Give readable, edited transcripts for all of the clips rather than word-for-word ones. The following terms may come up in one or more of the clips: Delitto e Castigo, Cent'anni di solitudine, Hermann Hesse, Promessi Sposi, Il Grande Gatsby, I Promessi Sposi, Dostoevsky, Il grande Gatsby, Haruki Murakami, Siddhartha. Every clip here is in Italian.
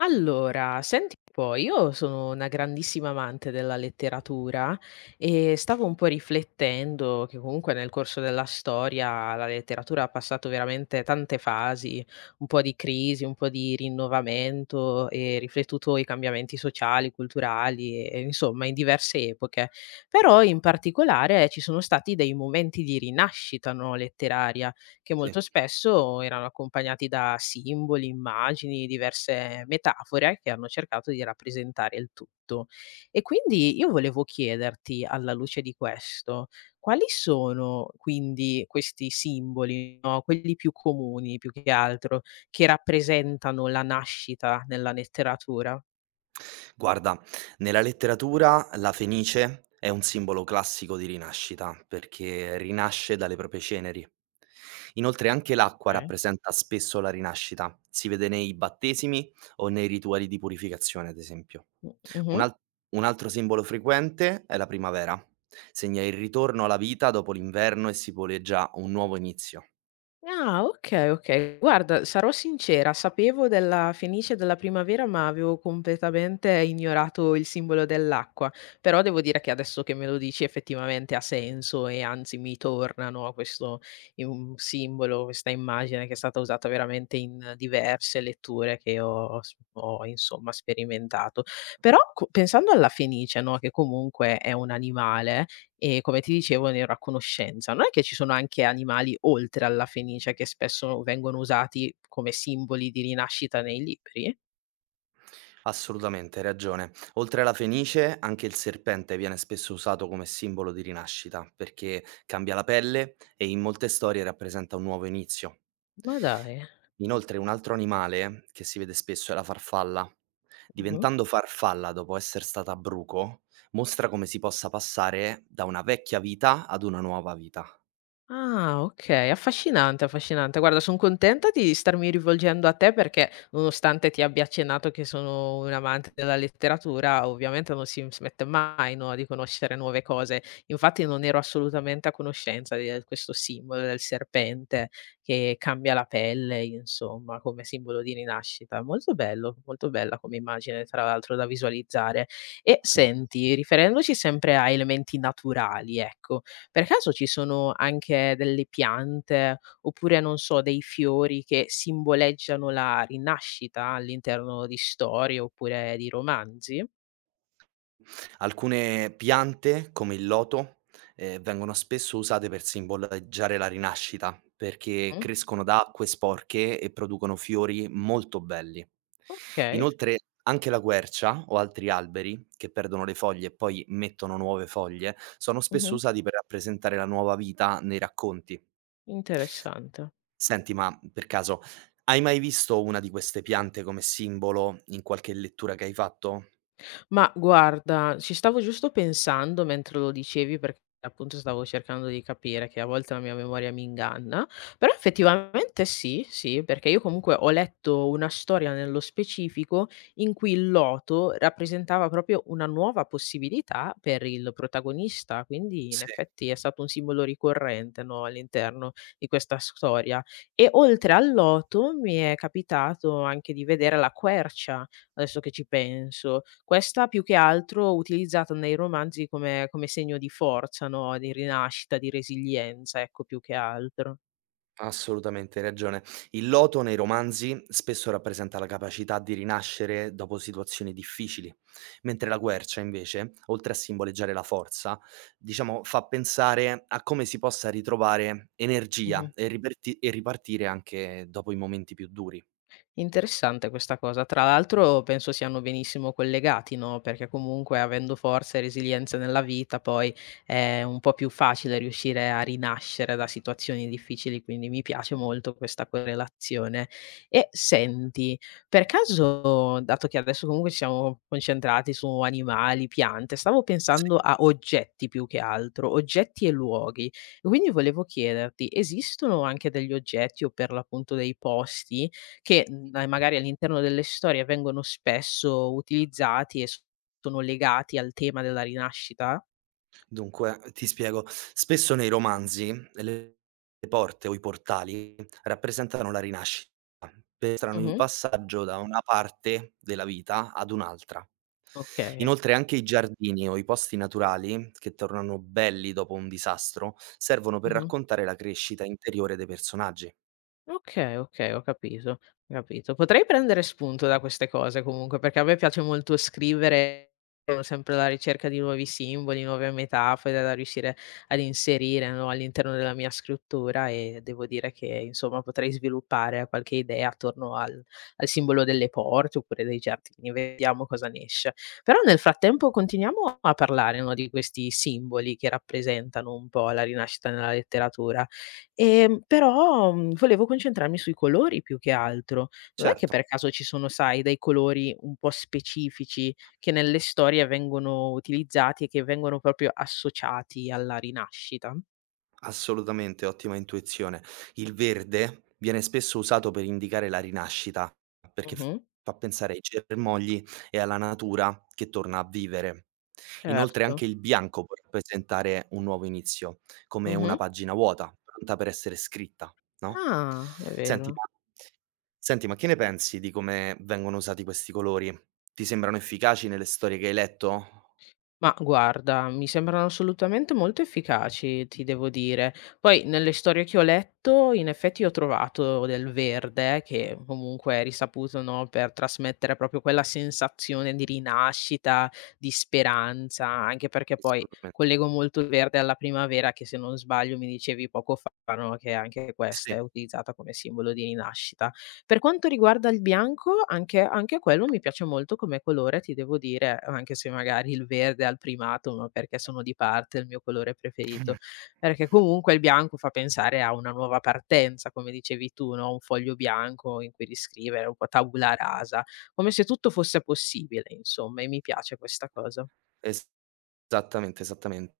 Allora, senti un po', io sono una grandissima amante della letteratura e stavo un po' riflettendo che comunque nel corso della storia la letteratura ha passato veramente tante fasi, un po' di crisi, un po' di rinnovamento e riflettuto i cambiamenti sociali, culturali e insomma in diverse epoche. Però in particolare ci sono stati dei momenti di rinascita, no, letteraria che Sì. molto spesso erano accompagnati da simboli, immagini, diverse metafore che hanno cercato di rappresentare il tutto. E quindi io volevo chiederti, alla luce di questo, quali sono quindi questi simboli, no, quelli più comuni più che altro, che rappresentano la nascita nella letteratura? Guarda, nella letteratura la fenice è un simbolo classico di rinascita, perché rinasce dalle proprie ceneri. Inoltre anche l'acqua Okay. rappresenta spesso la rinascita, si vede nei battesimi o nei rituali di purificazione, ad esempio. Mh, Un, mh-mh. al- un altro simbolo frequente è la primavera, segna il ritorno alla vita dopo l'inverno e simboleggia un nuovo inizio. Ah, okay, okay. Guarda, sarò sincera, sapevo della fenice della primavera, ma avevo completamente ignorato il simbolo dell'acqua. Però devo dire che adesso che me lo dici effettivamente ha senso e anzi mi torna, no, questo im simbolo, questa immagine che è stata usata veramente in diverse letture che ho insomma sperimentato. Però co pensando alla fenice, no, che comunque è un animale, e come ti dicevo ne ero a conoscenza. Non è che ci sono anche animali oltre alla fenice che spesso vengono usati come simboli di rinascita nei libri? Assolutamente, hai ragione. Oltre alla fenice, anche il serpente viene spesso usato come simbolo di rinascita, perché cambia la pelle e in molte storie rappresenta un nuovo inizio. Ma dai. Inoltre, un altro animale che si vede spesso è la farfalla. Mh-mh. Diventando farfalla dopo essere stata bruco, mostra come si possa passare da una vecchia vita ad una nuova vita. Ah, okay, affascinante, affascinante. Guarda, son contenta di starmi rivolgendo a te perché, nonostante ti abbia accennato che sono un amante della letteratura, ovviamente non si smette mai, no, di conoscere nuove cose. Infatti non ero assolutamente a conoscenza di questo simbolo del serpente che cambia la pelle, insomma, come simbolo di rinascita. Molto bello, molto bella come immagine, tra l'altro da visualizzare. E senti, riferendoci sempre a elementi naturali, ecco, per caso ci sono anche delle piante, oppure non so, dei fiori che simboleggiano la rinascita all'interno di storie oppure di romanzi? Alcune piante, come il loto, vengono spesso usate per simboleggiare la rinascita, perché Mh. crescono da acque sporche e producono fiori molto belli. Okay, Inoltre anche la quercia o altri alberi, che perdono le foglie e poi mettono nuove foglie, sono spesso mh-mh, usati per rappresentare la nuova vita nei racconti. interessante. Senti, ma per caso hai mai visto una di queste piante come simbolo in qualche lettura che hai fatto? Ma guarda, ci stavo giusto pensando mentre lo dicevi, perché appunto stavo cercando di capire che a volte la mia memoria mi inganna, però effettivamente sì, sì, perché io comunque ho letto una storia nello specifico in cui il loto rappresentava proprio una nuova possibilità per il protagonista, quindi in Sì. effetti è stato un simbolo ricorrente, no, all'interno di questa storia. E oltre al loto mi è capitato anche di vedere la quercia adesso che ci penso. Questa più che altro utilizzata nei romanzi come segno di forza, no, di rinascita, di resilienza, ecco, più che altro. Assolutamente, hai ragione. Il loto nei romanzi spesso rappresenta la capacità di rinascere dopo situazioni difficili, mentre la quercia invece, oltre a simboleggiare la forza, diciamo fa pensare a come si possa ritrovare energia e e ripartire anche dopo i momenti più duri. Interessante questa cosa. Tra l'altro penso siano benissimo collegati, no, perché comunque avendo forza e resilienza nella vita poi è un po' più facile riuscire a rinascere da situazioni difficili, quindi mi piace molto questa correlazione. E senti, per caso, dato che adesso comunque ci siamo concentrati su animali, piante, stavo Sì. pensando a oggetti più che altro, oggetti e luoghi. Quindi volevo chiederti, esistono anche degli oggetti o per l'appunto dei posti? Che dai magari all'interno delle storie vengono spesso utilizzati e sono legati al tema della rinascita? Dunque, ti spiego, spesso nei romanzi le porte o i portali rappresentano la rinascita, mostrano il Mh-mh. passaggio da una parte della vita ad un'altra. Okay. Inoltre anche i giardini o i posti naturali, che tornano belli dopo un disastro, servono per Mh-mh. raccontare la crescita interiore dei personaggi. Okay, okay, ho capito, ho capito. Potrei prendere spunto da queste cose comunque, perché a me piace molto scrivere, sono sempre alla ricerca di nuovi simboli, nuove metafore da riuscire ad inserire, no, all'interno della mia scrittura e devo dire che, insomma, potrei sviluppare qualche idea attorno al simbolo delle porte oppure dei giardini, vediamo cosa ne esce. Però nel frattempo continuiamo a parlare, no, di questi simboli che rappresentano un po' la rinascita nella letteratura. Però volevo concentrarmi sui colori più che altro. Non è che Certo. per caso ci sono, sai, dei colori un po' specifici che nelle storie vengono utilizzati e che vengono proprio associati alla rinascita? Assolutamente, ottima intuizione. Il verde viene spesso usato per indicare la rinascita, perché Mh-mh. fa pensare ai germogli e alla natura che torna a vivere. Inoltre Certo. anche il bianco può rappresentare un nuovo inizio, come Mh-mh. una pagina vuota, pronta per essere scritta, no? Ah, è Senti, vero. ma, senti, ma che ne pensi di come vengono usati questi colori? Ti sembrano efficaci nelle storie che hai letto? Ma guarda, mi sembrano assolutamente molto efficaci, ti devo dire. Poi nelle storie che ho letto, in effetti ho trovato del verde, che comunque è risaputo, no, per trasmettere proprio quella sensazione di rinascita, di speranza, anche perché poi Assolutamente. collego molto il verde alla primavera, che se non sbaglio mi dicevi poco fa, no, che anche questa Sì. è utilizzata come simbolo di rinascita. Per quanto riguarda il bianco, anche quello mi piace molto come colore, ti devo dire, anche se magari il verde ha il primato, ma perché sono di parte, è il mio colore preferito. Perché comunque il bianco fa pensare a una nuova partenza, come dicevi tu, no, un foglio bianco in cui riscrivere, un po' tabula rasa, come se tutto fosse possibile insomma e mi piace questa cosa. Es esattamente, esattamente.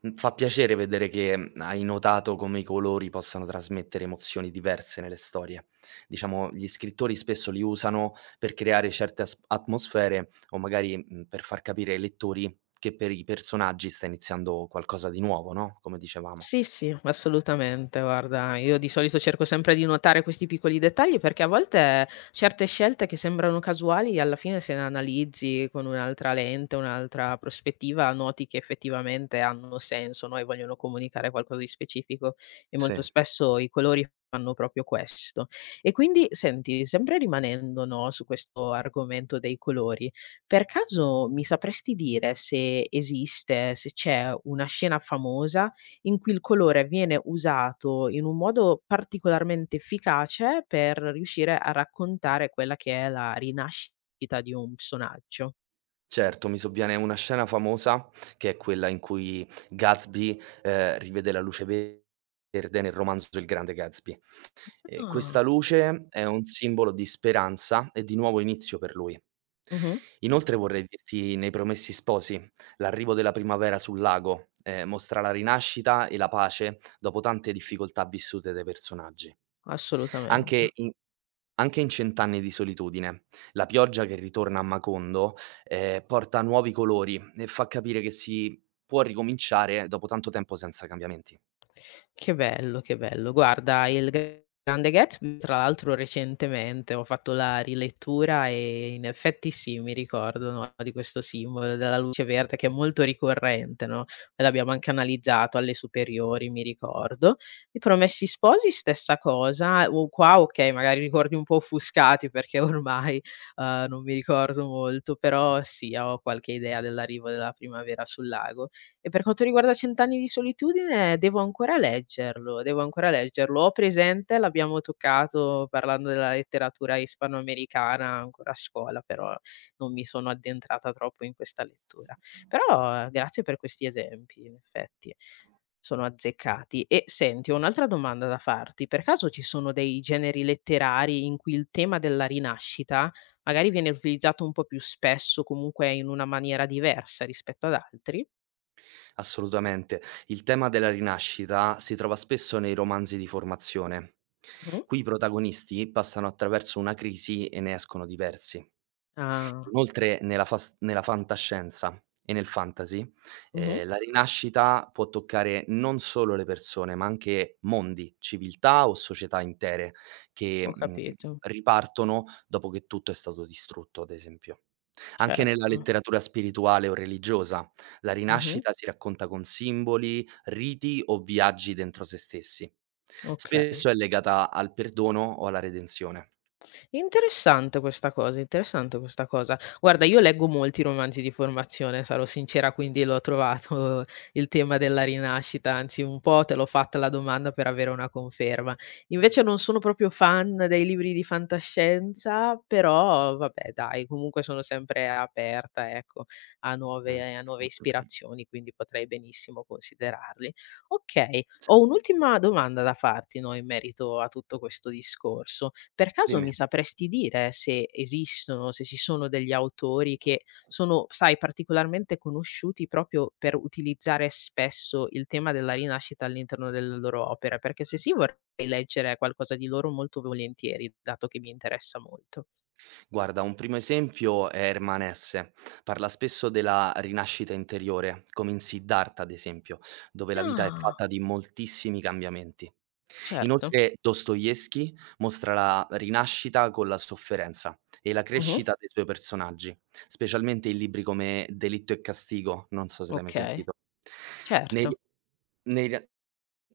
Fa piacere vedere che, hai notato come i colori possano trasmettere emozioni diverse nelle storie. Diciamo, gli scrittori spesso li usano per creare certe as atmosfere o magari, per far capire ai lettori che per i personaggi sta iniziando qualcosa di nuovo, no, come dicevamo. Sì, sì, assolutamente. Guarda, io di solito cerco sempre di notare questi piccoli dettagli perché a volte certe scelte che sembrano casuali, alla fine se le analizzi con un'altra lente, un'altra prospettiva, noti che effettivamente hanno senso, no, e vogliono comunicare qualcosa di specifico e molto Sì. spesso i colori fanno proprio questo. E quindi senti, sempre rimanendo, no, su questo argomento dei colori, per caso mi sapresti dire se esiste, se c'è una scena famosa in cui il colore viene usato in un modo particolarmente efficace per riuscire a raccontare quella che è la rinascita di un personaggio. Certo, mi sovviene una scena famosa, che è quella in cui Gatsby, rivede la luce verde nel romanzo Il grande Gatsby. E questa Ah. luce è un simbolo di speranza e di nuovo inizio per lui. Mh-mh, Inoltre vorrei dirti nei Promessi Sposi, l'arrivo della primavera sul lago, mostra la rinascita e la pace dopo tante difficoltà vissute dai personaggi. assolutamente. Anche in anche in "Cent'anni di solitudine", la pioggia che ritorna a Macondo, porta nuovi colori e fa capire che si può ricominciare dopo tanto tempo senza cambiamenti. Che bello, che bello. Guarda, il Grande Gatsby tra l'altro recentemente ho fatto la rilettura e in effetti sì, mi ricordo, no, di questo simbolo della luce verde che è molto ricorrente, no, e l'abbiamo anche analizzato alle superiori, mi ricordo. I Promessi Sposi stessa cosa, o qua okay, magari ricordi un po' offuscati perché ormai, non mi ricordo molto, però sì, ho qualche idea dell'arrivo della primavera sul lago. E per quanto riguarda Cent'anni di solitudine, devo ancora leggerlo, devo ancora leggerlo. Ho presente, l'abbiamo toccato parlando della letteratura ispanoamericana ancora a scuola, però non mi sono addentrata troppo in questa lettura. Però grazie per questi esempi, in effetti sono azzeccati. E senti, ho un'altra domanda da farti. Per caso ci sono dei generi letterari in cui il tema della rinascita magari viene utilizzato un po' più spesso, comunque in una maniera diversa rispetto ad altri? Assolutamente. Il tema della rinascita si trova spesso nei romanzi di formazione. Mh-mh. Qui i protagonisti passano attraverso una crisi e ne escono diversi. Ah, Inoltre nella fantascienza e nel fantasy, Mh-mh. La rinascita può toccare non solo le persone, ma anche mondi, civiltà o società intere che, Ho capito, ripartono dopo che tutto è stato distrutto, ad esempio. Anche nella certo. letteratura spirituale o religiosa, la Mh-mh. rinascita si racconta con simboli, riti o viaggi dentro se stessi. Okay. Spesso è legata al perdono o alla redenzione. Interessante questa cosa, interessante questa cosa. Guarda, io leggo molti romanzi di formazione, sarò sincera, quindi l'ho trovato il tema della rinascita, anzi un po' te l'ho fatta la domanda per avere una conferma. Invece non sono proprio fan dei libri di fantascienza, però vabbè dai, comunque sono sempre aperta, ecco, a nuove Mh, a nuove mh, mh, mh. ispirazioni, quindi potrei benissimo considerarli. Okay. Sì, Ho un'ultima domanda da farti, no, in merito a tutto questo discorso. Per caso mi dimmi. sapresti dire se esistono, se ci sono degli autori che sono, sai, particolarmente conosciuti proprio per utilizzare spesso il tema della rinascita all'interno delle loro opere? Perché se sì, vorrei leggere qualcosa di loro molto volentieri, dato che mi interessa molto. Guarda, un primo esempio è Hermann Hesse. Parla spesso della rinascita interiore, come in Siddhartha, ad esempio, dove la vita è Ah, fatta di moltissimi cambiamenti. certo. Inoltre, Dostoevsky mostra la rinascita con la sofferenza e la Mh-mh. crescita dei suoi personaggi, specialmente in libri come Delitto e Castigo, non so se l'hai mai Okay, sentito. Nei certo. nei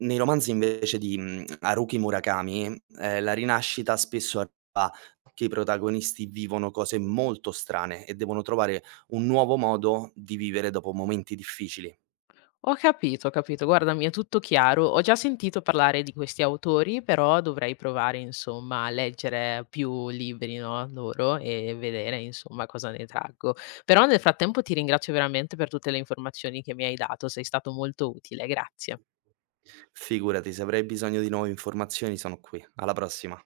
nei romanzi invece di, Haruki Murakami, la rinascita spesso arriva che i protagonisti vivono cose molto strane e devono trovare un nuovo modo di vivere dopo momenti difficili. Ho capito, ho capito. Guarda, mi è tutto chiaro. Ho già sentito parlare di questi autori, però dovrei provare, insomma, a leggere più libri, no, loro e vedere, insomma, cosa ne traggo. Però nel frattempo ti ringrazio veramente per tutte le informazioni che mi hai dato, sei stato molto utile, grazie. Figurati, se avrai bisogno di nuove informazioni sono qui. Alla prossima.